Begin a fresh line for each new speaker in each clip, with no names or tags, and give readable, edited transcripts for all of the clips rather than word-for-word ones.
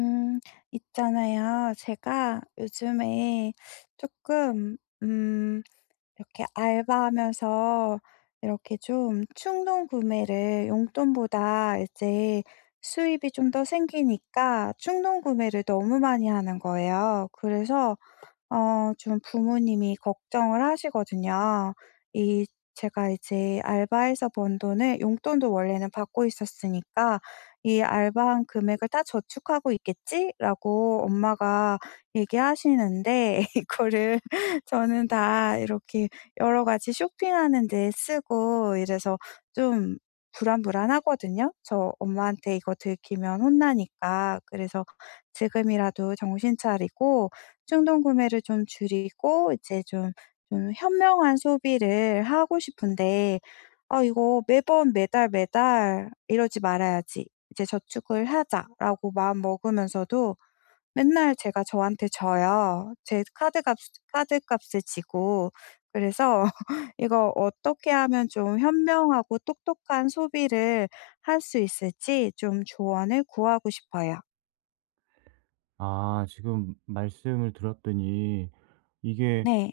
음, 있잖아요. 제가 요즘에 조금, 음, 이렇게 알바하면서 이렇게 좀 충동 구매를 용돈보다 이제 수입이 좀 더 생기니까 충동 구매를 너무 많이 하는 거예요. 그래서 좀 부모님이 걱정을 하시거든요. 이 제가 이제 알바해서 번 돈을 용돈도 원래는 받고 있었으니까 '이 알바한 금액을 다 저축하고 있겠지?'라고 엄마가 얘기하시는데 이거를 저는 다 이렇게 여러 가지 쇼핑하는 데 쓰고 이래서 좀 불안불안하거든요. 저 엄마한테 이거 들키면 혼나니까. 그래서 지금이라도 정신 차리고 충동 구매를 좀 줄이고 이제 좀 현명한 소비를 하고 싶은데 '아 이거 매번 매달 매달 이러지 말아야지. 이제 저축을 하자.'라고 마음먹으면서도 맨날 제가 저한테 져요. 제 카드값 카드값을 지고. 그래서 이거 어떻게 하면 좀 현명하고 똑똑한 소비를 할 수 있을지 좀 조언을 구하고 싶어요.
아, 지금 말씀을 들었더니 이게
네.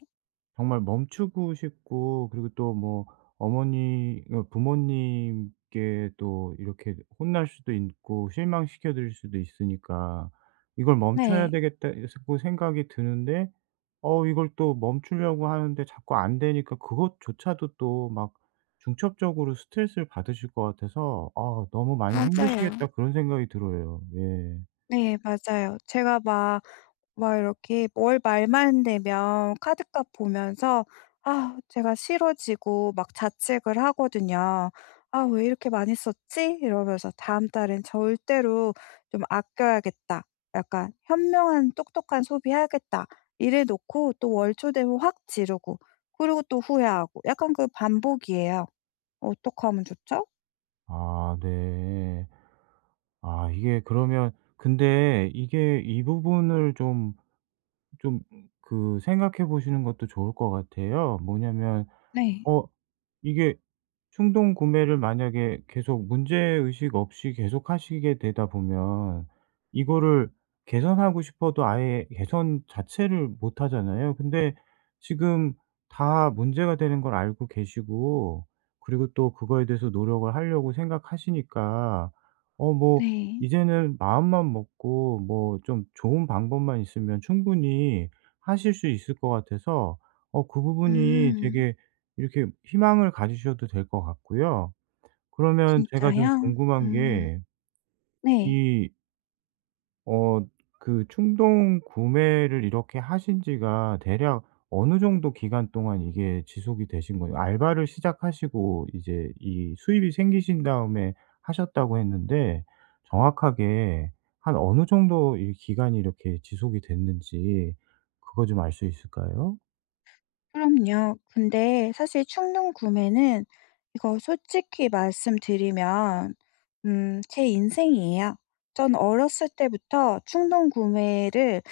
정말 멈추고 싶고, 그리고 또 뭐 어머니 어 부모님께 또 이렇게 혼날 수도 있고 실망시켜 드릴 수도 있으니까 '이걸 멈춰야
네.
되겠다.' 자꾸 생각이 드는데, 이걸 또 멈추려고 하는데 자꾸 안 되니까 그것조차도 또 막 중첩적으로 스트레스를 받으실 것 같아서 '아, 너무 많이 힘드시겠다.'
맞아요.
그런 생각이 들어요. 예.
네 맞아요. 제가 막 이렇게 월 말만 되면 카드값 보면서 아 제가 싫어지고 막 자책을 하거든요. '아 왜 이렇게 많이 썼지?' 이러면서 '다음 달엔 절대로 좀 아껴야겠다. 약간 현명한 똑똑한 소비해야겠다.' 이래 놓고 또 월초 되면 확 지르고 그리고 또 후회하고 약간 그 반복이에요. 어떻게 하면 좋죠?
아, 네. 아, 이게 그러면, 근데 이게 이 부분을 좀 그 생각해 보시는 것도 좋을 것 같아요. 뭐냐면
네.
어 이게 충동 구매를 만약에 계속 문제 의식 없이 계속 하시게 되다 보면 이거를 개선하고 싶어도 아예 개선 자체를 못 하잖아요. 근데 지금 다 문제가 되는 걸 알고 계시고, 그리고 또 그거에 대해서 노력을 하려고 생각하시니까, 어 뭐
네.
이제는 마음만 먹고 뭐 좀 좋은 방법만 있으면 충분히 하실 수 있을 것 같아서, 그 부분이
음.
되게 이렇게 희망을 가지셔도 될 것 같고요. 그러면 제가 좀
진짜요?
궁금한
음.
게,
네.
이 어 그 충동 구매를 이렇게 하신 지가 대략 어느 정도 기간 동안 이게 지속이 되신 거예요? 알바를 시작하시고 이제 이 수입이 생기신 다음에 하셨다고 했는데, 정확하게 한 어느 정도 이 기간이 이렇게 지속이 됐는지 그거 좀 알 수 있을까요?
그럼요. 근데 사실 충동 구매는 이거 솔직히 말씀드리면 제 인생이에요. 전 어렸을 때부터 충동 구매를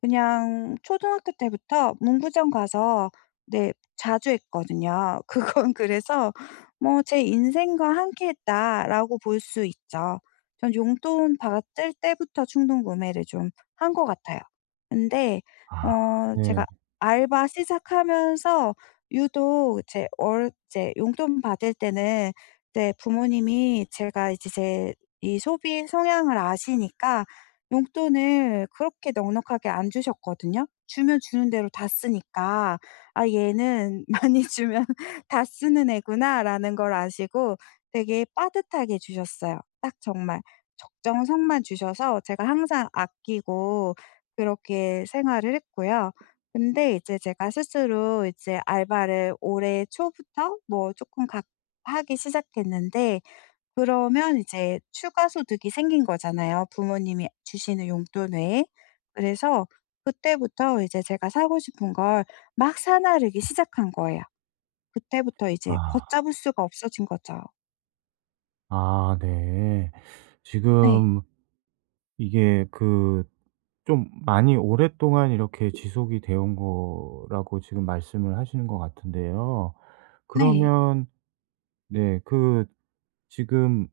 그냥 초등학교 때부터 문구점 가서 네 자주 했거든요. 그건 그래서 뭐 '제 인생과 함께했다.'라고 볼 수 있죠. 전 용돈 받을 때부터 충동 구매를 좀 한 것 같아요. 근데
아, 네.
제가 알바 시작하면서 유독 제 월 이제 용돈 받을 때는 네 부모님이 제가 이제 제 이 소비 성향을 아시니까 용돈을 그렇게 넉넉하게 안 주셨거든요. 주면 주는 대로 다 쓰니까 '아 얘는 많이 주면 다 쓰는 애구나.'라는 걸 아시고 되게 빠듯하게 주셨어요. 딱 정말 적정성만 주셔서 제가 항상 아끼고 그렇게 생활을 했고요. 근데 이제 제가 스스로 이제 알바를 올해 초부터 뭐 쪼끔 각 하기 시작했는데 그러면 이제 추가 소득이 생긴 거잖아요, 부모님이 주시는 용돈 외에. 그래서 그때부터 이제 제가 사고 싶은 걸 막 사나르기 시작한 거예요. 그때부터 이제
아.
걷잡을 수가 없어진 거죠.
아, 네.
네.
지금 이게 그 좀 많이 오랫동안 이렇게 지속이 되어 온 거라고 지금 말씀을 하시는 것 같은데요.
네.
그러면 네, 그 지금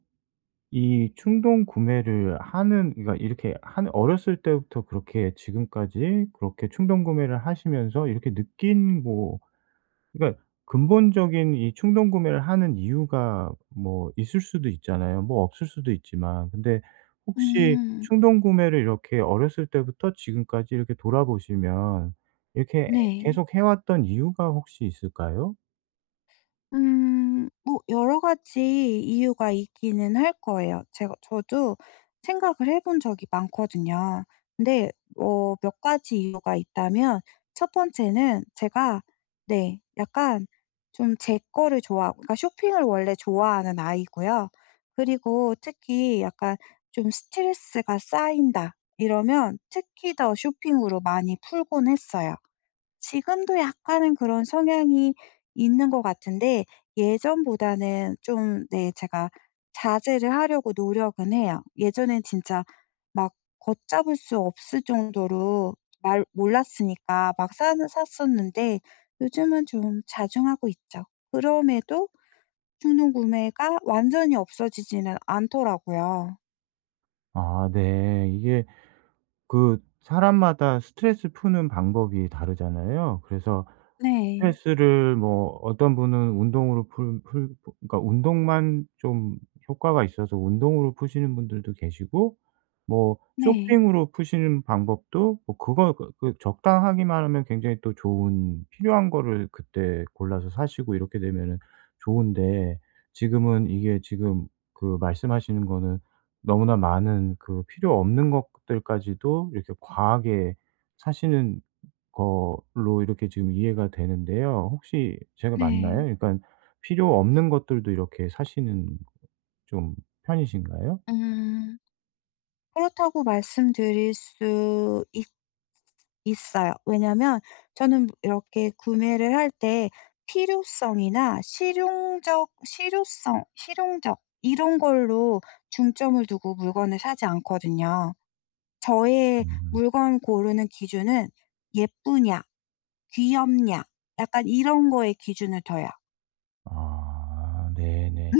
이 충동 구매를 하는, 그러니까 이렇게 한 어렸을 때부터 그렇게 지금까지 그렇게 충동 구매를 하시면서 이렇게 느낀 뭐, 그러니까 근본적인 이 충동 구매를 하는 이유가 뭐 있을 수도 있잖아요. 뭐 없을 수도 있지만. 근데 혹시
음.
충동 구매를 이렇게 어렸을 때부터 지금까지 이렇게 돌아보시면 이렇게
네.
계속 해 왔던 이유가 혹시 있을까요?
뭐 여러 가지 이유가 있기는 할 거예요. 제가 저도 생각을 해본 적이 많거든요. 근데 몇 가지 이유가 있다면 첫 번째는 제가 네 약간 좀 제 거를 좋아하고 그러니까 쇼핑을 원래 좋아하는 아이고요. 그리고 특히 약간 좀 '스트레스가 쌓인다.' 이러면 특히 더 쇼핑으로 많이 풀곤 했어요. 지금도 약간은 그런 성향이 있는 것 같은데 예전보다는 좀 네 제가 자제를 하려고 노력은 해요. 예전엔 진짜 막 걷잡을 수 없을 정도로 말 몰랐으니까 막 사는 샀었는데 요즘은 좀 자중하고 있죠. 그럼에도 충동 구매가 완전히 없어지지는 않더라고요.
아, 네. 이게 그 사람마다 스트레스 푸는 방법이 다르잖아요. 그래서
네.
스트레스를 뭐 어떤 분은 운동으로 그러니까 운동만 좀 효과가 있어서 운동으로 푸시는 분들도 계시고, 뭐
네.
쇼핑으로 푸시는 방법도 뭐 그거 그 적당하기만 하면 굉장히 또 좋은 필요한 거를 그때 골라서 사시고 이렇게 되면은 좋은데, 지금은 이게 지금 그 말씀하시는 거는 너무나 많은 그 필요 없는 것들까지도 이렇게 과하게 사시는 거로 이렇게 지금 이해가 되는데요. 혹시 제가
네.
맞나요? 그러니까 필요 없는 것들도 이렇게 사시는 좀 편이신가요?
음. 그렇다고 말씀드릴 수 있 있어요. 왜냐면 저는 이렇게 구매를 할 때 필요성이나 실용적 이런 걸로 중점을 두고 물건을 사지 않거든요. 저의
음.
물건 고르는 기준은 예쁘냐, 귀엽냐 약간 이런 거에 기준을 둬요.
아, 네네.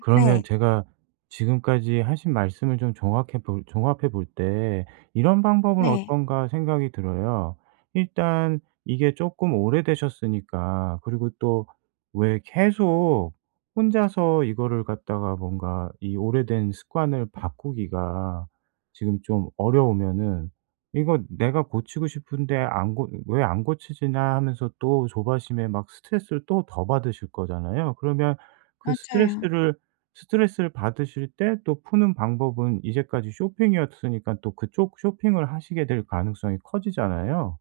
그러면
네.
제가 지금까지 하신 말씀을 좀 종합해 볼 때 '이런 방법은
네.
어떤가.' 생각이 들어요. 일단 이게 조금 오래되셨으니까, 그리고 또 왜 계속 혼자서 이거를 갖다가 뭔가 이 오래된 습관을 바꾸기가 지금 좀 어려우면은 이거 '내가 고치고 싶은데 안 고 왜 안 고치지나.' 하면서 또 조바심에 막 스트레스를 또 더 받으실 거잖아요. 그러면 그
맞아요.
스트레스를 받으실 때 또 푸는 방법은 이제까지 쇼핑이었으니까 또 그쪽 쇼핑을 하시게 될 가능성이 커지잖아요.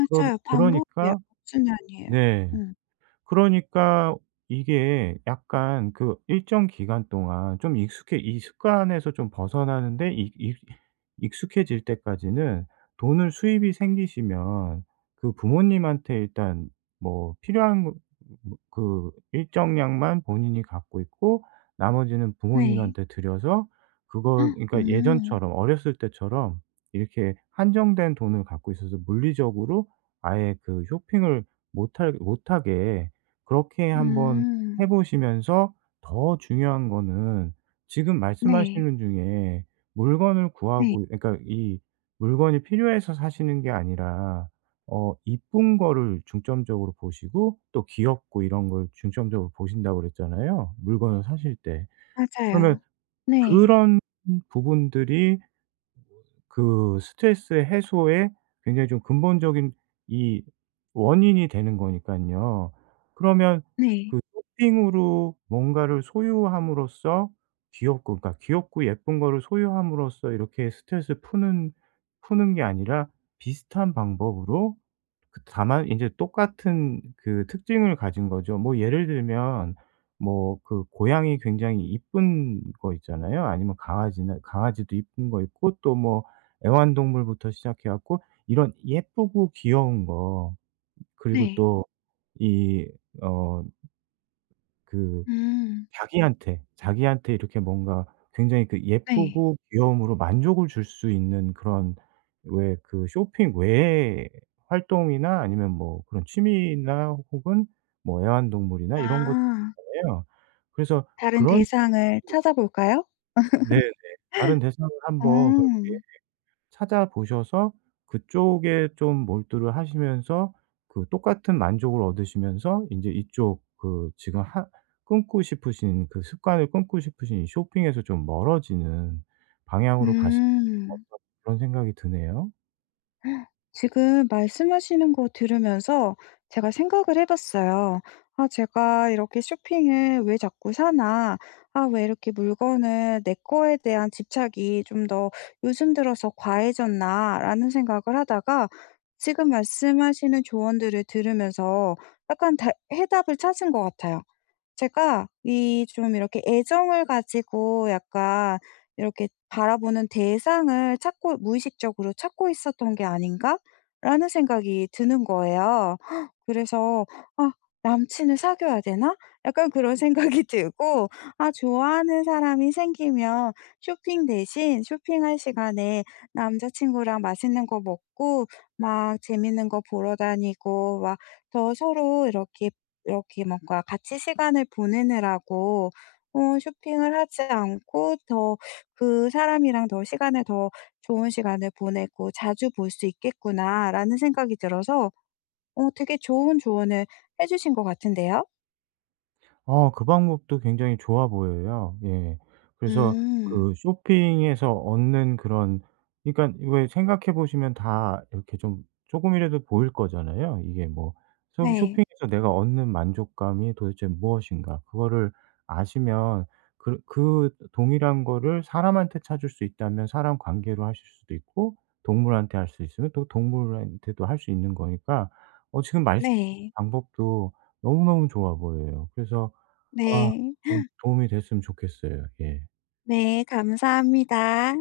그러
반복이에요.
그러니까
악순환이에요.
네.
음.
그러니까 이게 약간 그 일정 기간 동안 좀 익숙해 이 습관에서 좀 벗어나는데 익 익 익숙해질 때까지는 돈을 수입이 생기시면 그 부모님한테 일단 뭐 필요한 거 뭐 그 일정량만 본인이 갖고 있고 나머지는
네.
부모님한테 드려서, 그거
헉,
그러니까 예전처럼 어렸을 때처럼 이렇게 한정된 돈을 갖고 있어서 물리적으로 아예 그 쇼핑을 못할 못하게 그렇게 한번 해
음.
보시면서, 더 중요한 거는 지금
네.
말씀하시는 중에 물건을
네.
구하고 그러니까 이 물건이 필요해서 사시는 게 아니라 이쁜 거를 중점적으로 보시고 또 귀엽고 이런 걸 중점적으로 보신다고 그랬잖아요 물건을 사실 때. 그러면
맞아요. 네.
그런 부분들이 그 스트레스 해소에 굉장히 좀 근본적인 이 원인이 되는 거니깐요. 그러면
네.
그 쇼핑으로 뭔가를 소유함으로써 귀엽고 예쁜 거를 소유함으로써 이렇게 스트레스를 푸는 게 아니라 비슷한 방법으로, 그 다만 인제 똑같은 그 특징을 가진 거죠. 뭐 예를 들면 뭐 그 고양이 굉장히 이쁜 거 있잖아요. 아니면 강아지나 강아지도 이쁜 거 있고 또 뭐 애완동물부터 시작해 갖고 이런 예쁘고 귀여운 거, 그리고
네.
또이어그
음.
자기한테 이렇게 뭔가 굉장히 그
네.
예쁘고 귀여움으로 만족을 줄 수 있는 그런, 왜 그 쇼핑 외의 활동이나 아니면 뭐 그런 취미나 혹은 뭐 애완동물이나 이런 것
아.
있잖아요. 그래서
다른
그런,
대상을 찾아볼까요?
네네. 다른 대상을 한번 그렇게
어.
찾아보셔서 그쪽에 좀 몰두를 하시면서 그 똑같은 만족을 얻으시면서 인제 이쪽 그 지금 하 끊고 싶으신 그 습관을 끊고 싶으신 이 쇼핑에서 좀 멀어지는 방향으로 가시는,
음.
어떨 그런 생각이 드네요.
지금 말씀하시는 거 들으면서 제가 생각을 해 봤어요. '아 제가 이렇게 쇼핑을 왜 자꾸 사나? 아 왜 이렇게 물건을 내 거에 대한 집착이 좀 더 요즘 들어서 과해졌나?'라는 생각을 하다가 지금 말씀하시는 조언들을 들으면서 약간 다 해답을 찾은 것 같아요. 제가 이 좀 이렇게 애정을 가지고 약간 이렇게 바라보는 대상을 찾고 무의식적으로 찾고 있었던 게 아닌가라는 생각이 드는 거예요. 그래서 '아 남친을 사귀어야 되나?' 약간 그런 생각이 들고 '아 좋아하는 사람이 생기면 쇼핑 대신 쇼핑할 시간에 남자친구랑 맛있는 거 먹고 막 재밌는 거 보러 다니고 막 더 서로 이렇게 뭔가 같이 시간을 보내느라고 쇼핑을 하지 않고 더 그 사람이랑 더 좋은 시간을 보내고 자주 볼 수 있겠구나라는 생각이 들어서 어 되게 좋은 조언을 해 주신 것 같은데요.
어, 그 방법도 굉장히 좋아 보여요. 예. 그래서
음.
그 쇼핑에서 얻는 그런, 그러니까 왜 생각해 보시면 다 이렇게 좀 조금이라도 보일 거잖아요. 이게 뭐
네.
쇼핑에서 내가 얻는 만족감이 도대체 무엇인가. 그거를 아시면 그 동일한 거를 사람한테 찾을 수 있다면 사람 관계로 하실 수도 있고, 동물한테 할 수 있으면 또 동물한테도 할 수 있는 거니까. 지금 말씀
네.
방법도 너무너무 좋아 보여요. 그래서 아,
네.
좀 도움이 됐으면 좋겠어요. 예.
네. 감사합니다.